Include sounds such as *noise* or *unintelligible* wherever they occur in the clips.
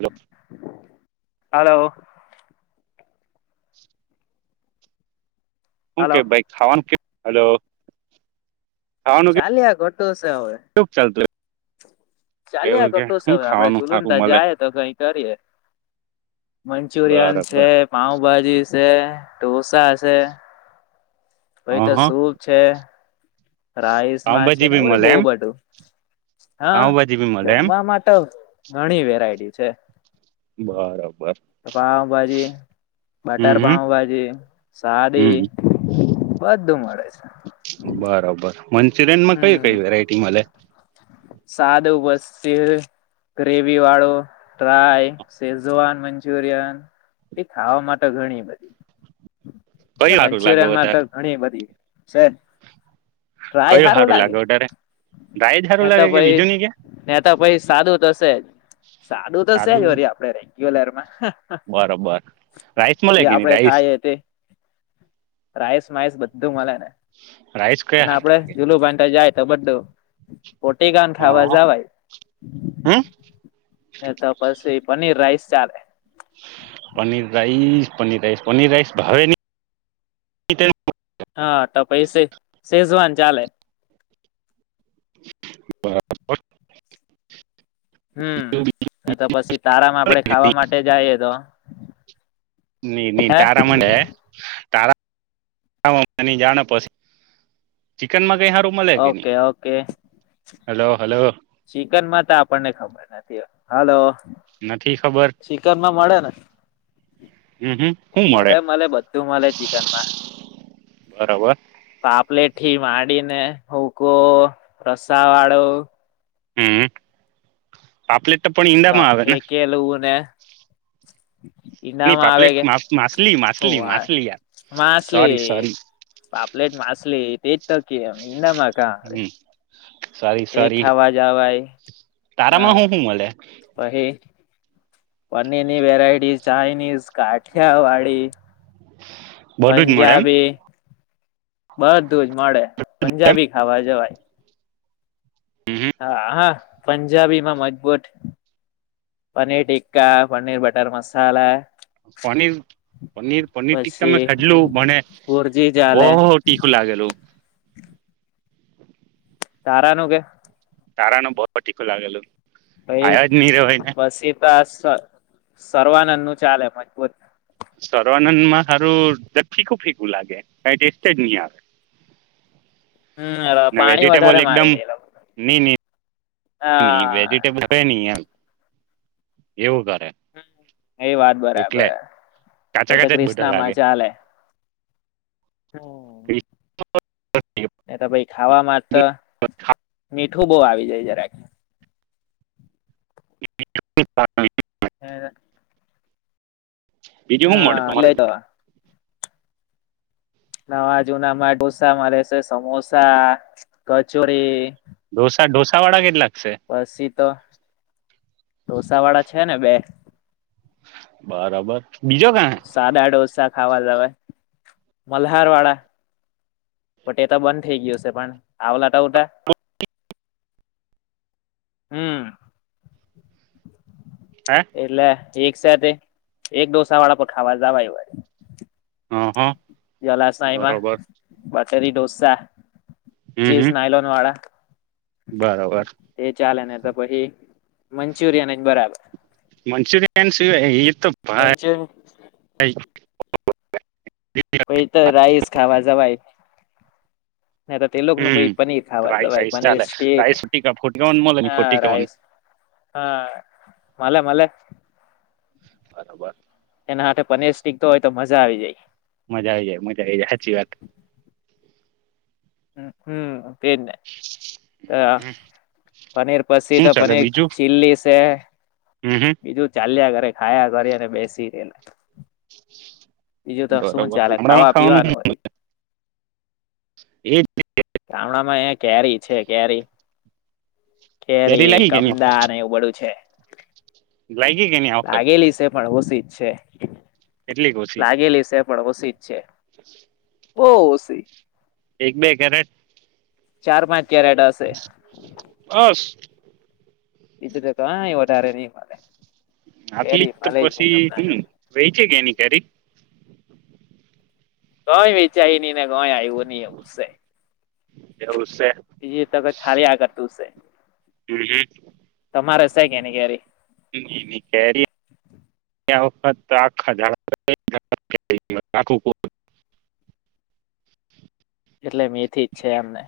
Hello *inaudible* હાલો. *inaudible* હુ hello કે ભાઈ ખાવાનું કે હલો. ખાવાનું ચાલ્યા ઘટું છે હવે કેવું ચાલતું ચાલ્યા એવું કે ઘટું છે હું હવે આપડે ખાવાનું જુલુંન ત સારું મળે જાય તો કઈ કરીએ મંચુરિયન છે બરાબર પાઉભાજી *unintelligible* *inaudible* ભસા હશે પાઈ તો હ હ સૂપ છે. રાઈસ માં છે પાઉભાજી બી નેવું મળે બહુ એમ બધું. હા પાઉભાજી બી મળે એમ જમવા માટે. ઘણી વેરાયટી છે. બરાબર. પાઉભાજી હમ બટર હમ પાઉ ભાજી સાદી હમ બધુ બધું મળે છે. મંચુરિયન માં કઈ કઈ વેરાયટી મળે. સાદુ બસર ગ્રેવી વાળો ડ્રાય શેઝવાન મંચુરિયન એ ખાવા માટે ઘણી બઘી કયું સારું લાગે મંચુરિયન માં તો વધારે ઘણી બધી. સર કયું હારુ લાગે વઘારે રાઇસ ને તો ભાઈ ને તો ભાઈ સાદું થશે જ સાદું થશે જ વરી આપણેે રેગ્યુલરમાં બરોબર રાઈસ મળે જે કે નહી આપડે રાઈસ ખાઈ તે રાઈસ માયસ બધું મલે. રાઈસ એને કયા હાર આપડે લાગે જુલું ભ જાય. કબડ્ડો. પોટી ગાન ખાવા હ જવાય હમ એ તો પછી પનીર રાઈસ ચાલે paneer rice paneer rice paneer rice ભાવે ની હા તો પૈ શેઝવાન ચાલે. બરાબર. હમ એ તો પછી તારામાં આપડે ખાવા માટે જાય. કા ની ની તારા મને ાર જા પછી ચિકનમાં ક okay okay. Hello hello. Chicken માં તો આપણને ખબર નથી હાલો. નથી ખબર ચિકનમાં મળે ને હમ હમ શું મળે મલે મલે બઘું મલે ચિકનમાં. બરાબર. આપલે થી માડીને હુકો રસાવાડો હમ્મ આપલે તા હે કે લૂ ને નહી ઈડામાં આવે પાપલેટ કે માછલી હું માછલી વા માછલી યાર સોરી માછલી સોરી પાપલેટ માછલી. તેજ તો કેમ ઈંડામાં કા આવે. હમ સોરી તે સોરી ખાવા જવાય તારામાં હું શું મળે હં પહી પનીરની વેરાયટી ચાઇનીઝ કાઠિયાવાડી બધું જ મળે એમ પંજાબી બધું જ મળે. પંજાબી ખાવા જવાય. હા હા પણ જાબીમાં મટ બોટ પનીર ટિક્કા પનીર બટર મસાલા પનીર પનીર પનીર ટીખા પછી મેં ખાધેલું મને ભુરજી બહુ ચાલે ટીખું લાગેલું. તારાનું કે તારાનું બહુ તીખું લાગેલું પછી ખાયા જ નહી રેવાય ને પછી તો *unintelligible* સર્વાનંદ નું ચાલે મજબૂત સર્વાનંદમાં હારું સેજ ફીકું ફીકું લાગે કઈ ટેસ્ટેજ નઈ આવે હમ્ ને પાણી વધારે વેજીિટેબલ મારે એકદમ છે એ લોકો નહી હા વેજીિટેબલ *inaudible* એમ એવું તાર એ વાત બરાબર કાચા પછી તો કાચા જ બધા લાગે ક્રિષ્નામાં ચાલે હમ્ એ તો પાઈ ખાવામાં તો *unintelligible* બહુ આવી જાય જરાક *inaudible* *unintelligible* બીજું શું મળે હા તમારે એટલે તો નવા જુના માં ઢોસા મળે છે સમોસા કચોરી ડઢોસા ડઢોસા વાળા કેટલા પછી તો ઢોસા વાળા છે ને બે. બરાબર. બીજો ક હે સાદા ડોસા ખાવા જવા મલ્હાર વાળા બટ એ તો બંધ થઈ ગયું છે. પણ આવલા ત ઉટા હમ્મ એટલે એક સાથે એક ડોસાવાળા પણ, ખાવા જાવાય વારી. હ હ. જલાસાઈમાં બરોબર બટ ફરી ડોસા. હમ હમ ચીઝ નાઇલોન વાળા. બરોબર એ ચાલે ને, તો પછી મંચુરિયન જ બરાબર મંચુરિયન સિવાય એ ઈર મંચુરિન. ઓ *unintelligible* પઈ તો રાઈસ ખાવા જવાય. ને તો તે લોકોનું કોઈ હમ પનીર ખાવા રાઈસ જવાય રાઈસ પનીર ચાલે સ્ટીક, રાઈસ ફોટી ફોટીવન મળે ને હા ફોટીવન રાઈસ, હા. મલે, મલે. બરાબર. એનાથે પનીર સીકતો હોય, તો મજા. આવી જાય. મજા આવી જાય, મજા આવી જાય, સાચી વાત. હ, હમ. વાત પનીર પી શું તો ચાલે પનીર બીજું ચિલ્લી છે. હમ હમ ઈતો ચાલ્યા કરે. ખાયા કરીને બેસી ને, બરાબર હમણાંમાં પીવાનું ખાવાનું, વરી એ, ગામડા માં એ કેરી છે કેરી. કેરી, લાગી કે નઈ આ કમદા વખત એવું બધું છે. લાગી કે નઈ આ વખત લાગેલી છે પણ ઓશી જ છે. હ, કેટલીક ઓછી લાગેલી છે પણ ઓશી જ છે. બો ઓશી. એક બે કેરેટ, ચાર પાંચ, કેરેટ હસે. બસ ઈતો હા એ વધારે નહી, મળે આટલી જ કેરી તો મળે નહી પછી હમણાં હમ વેચઈ ગઈ એની કેરી કઈ વેચાઈ નહી, ને કોઈ આયવુ નહી, એવું સે એવું છે હમ *unintelligible* તમારે સા કે નને કે્યારે *unintelligible* કે *unintelligible* વખત આ *inaudible* એટલે મેંથી જ છે, એમને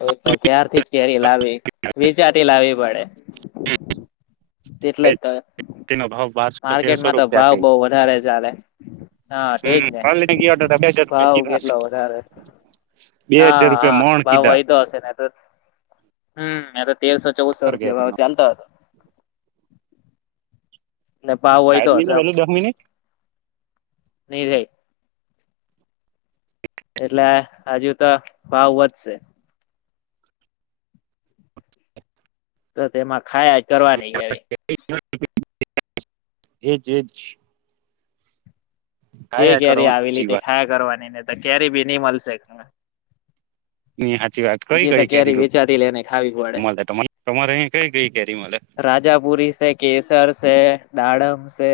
હ તો ક્યારથી જ કેરી લાવી વિચાર તે લાવવી પડે. *inaudible* તેટલા જ તો. તેનો ભાવ *inaudible* બારસો તેરસો માર્કેટમાં તો રૂપિયા ભાવ ક બઉ વધારે છે. ચાલેે *inaudible* હા, તેજ ને કાલે ગયા હતા બે હજાર રૂપિયા ભાવ કીધા કેટલો વધારે બે હા હજાર હા રૂપિયા મોણ ભાવ કીધા હોય, તો હશે ને તો હમ્મ *unintelligible* તેરસો ચૌદસો રૂપિયા ભાવ સાહેબ ચાલતા હતો. ને ભાવ હોય તો ની હશે વેલી દસ મિનિટ *unintelligible* એટલે હજુ તો ભાવ વધશે. ક તેમાં ખાયા જ કરવાની કેરી *inaudible* એજ એ જ *inaudible* જે કેરી આવેલી સાચી તે વાત ખાયા કરવાની ને કેરી બી નહી મલશે ખાવા ની સાચી વાત *inaudible* કઈ બીજે તો કઈ કેરી વેચાતી લેને ખાવી પડે, મળે તમારે તમારે અહી કઈ કઈ કેરી મળે રાજાપુરી સે કેસર છે દાડમ સે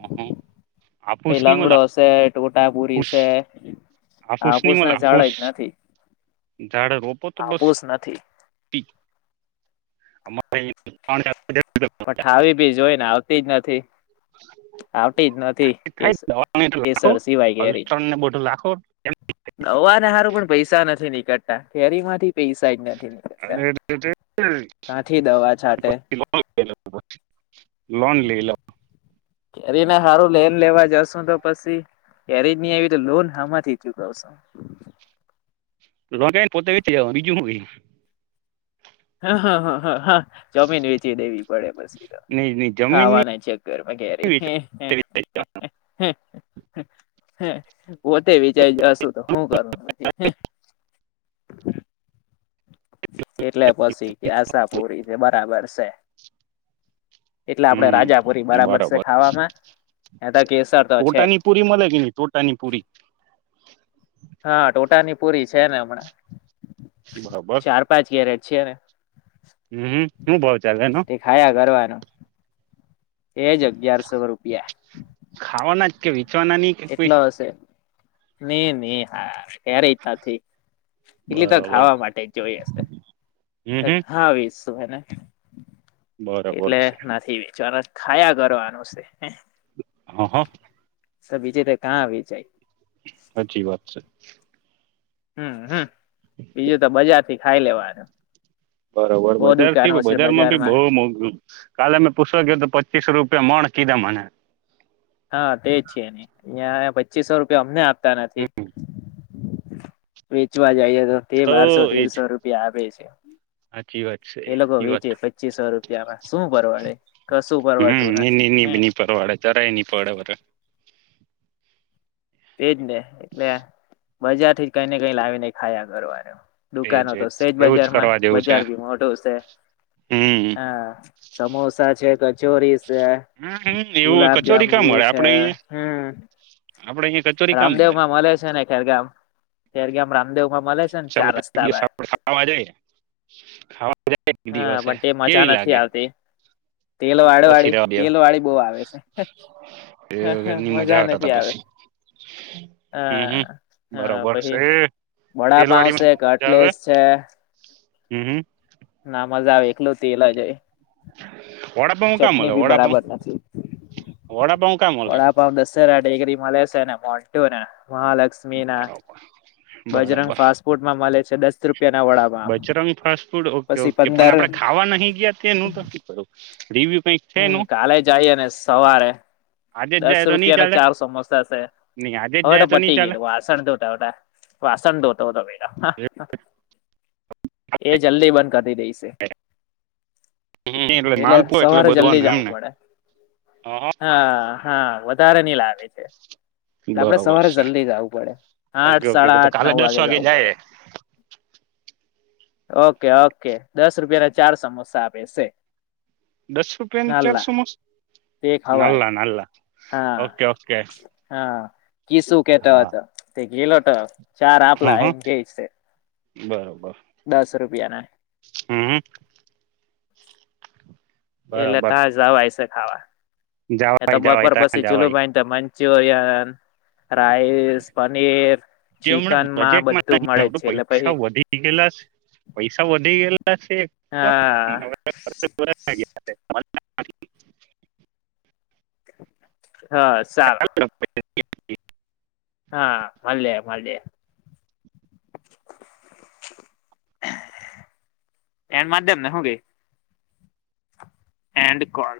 હમ્મ પઈ લંગડો સે ટોટાપુરી આપુસ સે હાફૂસ ની આફુસ મળે ના જાડ હાફૂસ જ નથી, ઝાડ રોપો તો બસ આફુસ નથી. અમારે હજાર પ ઠાવી ભી જોય ને આવતી જ નથી. આવતી જ નથી, થાય કેસર દવાને તો લાખો કેસર સિવાય કેરી, અલ્ટ્રોન ને બધું લાખો એમ દવાને હારું પણ પૈસા નથી, ની ડતા કેેરીમાંથી અરે કાંઠી દવા છાટે પછીન લ લ લોન લઈ લવ *unintelligible* કેરીને હારું લેન લેવા જશુ તો પસી કેરી ની આવી લોન હામાંથી ચુકવશો રગ ને પોતે વીચ જવાનું બીજું હું ગય હા હ હ હ હા જમીન વેચી દેવી પડે. નહીં નહીં જમીન નહીં ખાવાના છે ચક્કરમાં કેયારે. વેચી વેચાઈ જવાનું. હ પોતે જ જશું તો શું કરું પછ એટલે પછી કે આશાપુરી છે બરાબર છે. એટલે આપણેે હમ રાજાપુરી બરાબર છે ખાવામાં એ તો કેસર તો છે જ. ટોટાની પૂરી મળે કે નહીં ટોટાની પૂરી હા ટોટાની પૂરી છે ને હમણાં. બરાબર ચાર પાંચ કેરેટ. છેી ને. હમ શું બઉ ચાલ એનો. તે ખાયા કરવાનું એજ અગિયારસો રૂપિયા. કેવી. છવાનાની કોઈ. ની ની. ક્યારે નથી એટલી તો બરાબર ખાવા માટે જ જોઈ હમ હશે હમ ખાવીશ. *unintelligible* બરાબર એટલે છે નથી વિચાર ખાયા કરવાનું છે. હહ. સ બીજે તો કાં આવી જાય. સાચી વાત છે. હમ્મ હમ્મ બીજું તો બજાર થી. ખાઈ લેવાનું. બરોબર બહુ દુકાનો બજારથી છે બજારમાં ભી બહ મોઘું કાલે અમે પૂછવા ગ તો પચીસ રૂપિયા મણ. કિધા મને. હા તેજ છે એને અ પછી પચીસો રૂિયા અમને તા નથી. વેચવાજ જઈએ તો તે બારસો તેરસો રૂપિયા આપે છે. સાચી વાત છે એ લોકો સાચી વાત વેચે પચીસો રૂપિયામાં શું પરવડે કશું હમ પરવતું નથી એ હુ. નહી પરવાડે જરાય નહી પડે વરે. તે જનેે. એટલે. બજારથી જ કઈ ને કઈ લાવીને ખાયા કરવાનું. એજ દુકાનો તો એજ સે જ એવું બજારમાં કરવા જેવું છે બજાર ભી મોટું સે હમ હા સમોસા છે ક ચોરીસ હમ હમ એવું કચોરી ક્યાં ગુલાબજાંબુ મળે છે. આપડે અહીંયા હમ આપડે અહીંયા કચોરી ક્યાં મળે રામદેવમાં મલે છે ને ખેરગામ ખેરગામ રામદેવ માં મળે છે ને ચલો ચાર એક રસ્તા બ દિવસ આપણે ખાવા જાઈ. ખાવા જાઈ હા પણ તે મજા નથી આવતી તેલ વાળ પછી વાળી રવા દે તેલ વાળી બહુ આવે છે. એ હહ વગરની મજા આવતા નથી હતા આવે પછી હમ હમ હહ હહ બરોબર પછી છે વડાપાઉ સે તેલવાડીમાં મજા આવે કેટલેસ છે હમ હમ ના મજા આવે એકલો તેલ જ હોય વડાપાઉં કા ચટણી મલે બી વડાપાઉ બરાબર નથી વડાપાઉ વડાપાવ દસેરા ટેકરી મલે સે અને મોન્ટુને બરોબર બજરંગ બરોબર ફાસ્ટ ફૂડમાં મળે છે દસ રૂપિયા ના vada pav Bajrang fast food okay પછી ઓકે પણ પંદર આપણે ખાવા નહી ગયા તેનું તો શું કરું રીવ્યુ હમ કાલે જાઈએ ને સવારે આજે જ દસ જાય તો નહીં રૂપિયાને ચાલે ચાર સમોસા સે નહીં આજે જ હવે તો જાય નહીં પટી ચાલે ગયેલું આ વાસણ ધોતા હતા, વાસણ ધોતો હતો બેટા હહ પેલો એ જલ્દી બંધ કરી દઈશે. હહ એટલે માલ પોય હવારે જલ્દી જાઉં પડે હા હહ હા હા વધારે ની લાવે છે. એટલે આપડે બરોબર સવારે છે જલ્દી જાવું પડે ઓકે આઠ, ઓકે સાડા તો આઠ, કાલે નવ દસ વાગે જાવું પડે. જાય ઓકે ઓકે દસ રૂપિયાના ચાર સમોસા આપે સે દસ રૂપિયાની ચાર સમોસા નાલ્લા નાલ્લા હા હા ઓકે ઓકે હા કિસું કેતો હા હતો તે ગેયલો તો ચાર આપલા હા એમ કે સે બરોબર. દસ રૂપિયાના હમ એ બરોબર લેતા જાવ આઈસે હાવા એ તો જવાય જવાય બપોર ત્યાં પછી જુલું જવાય ભાઈ મ જ હો રાઈસ, પનીર, જે હમણાં ચિકનમાં, બજેટમાં બધું નથી મળે જ આવતું છે એટલે પૈસા પછી વધી ગયેલા છે પૈસા વધી ગયેલા હા *inaudible* હા સારું. *inaudible* હા મળ્યા મળડે એણ માધ્યમને હગી એન્ડ કોલ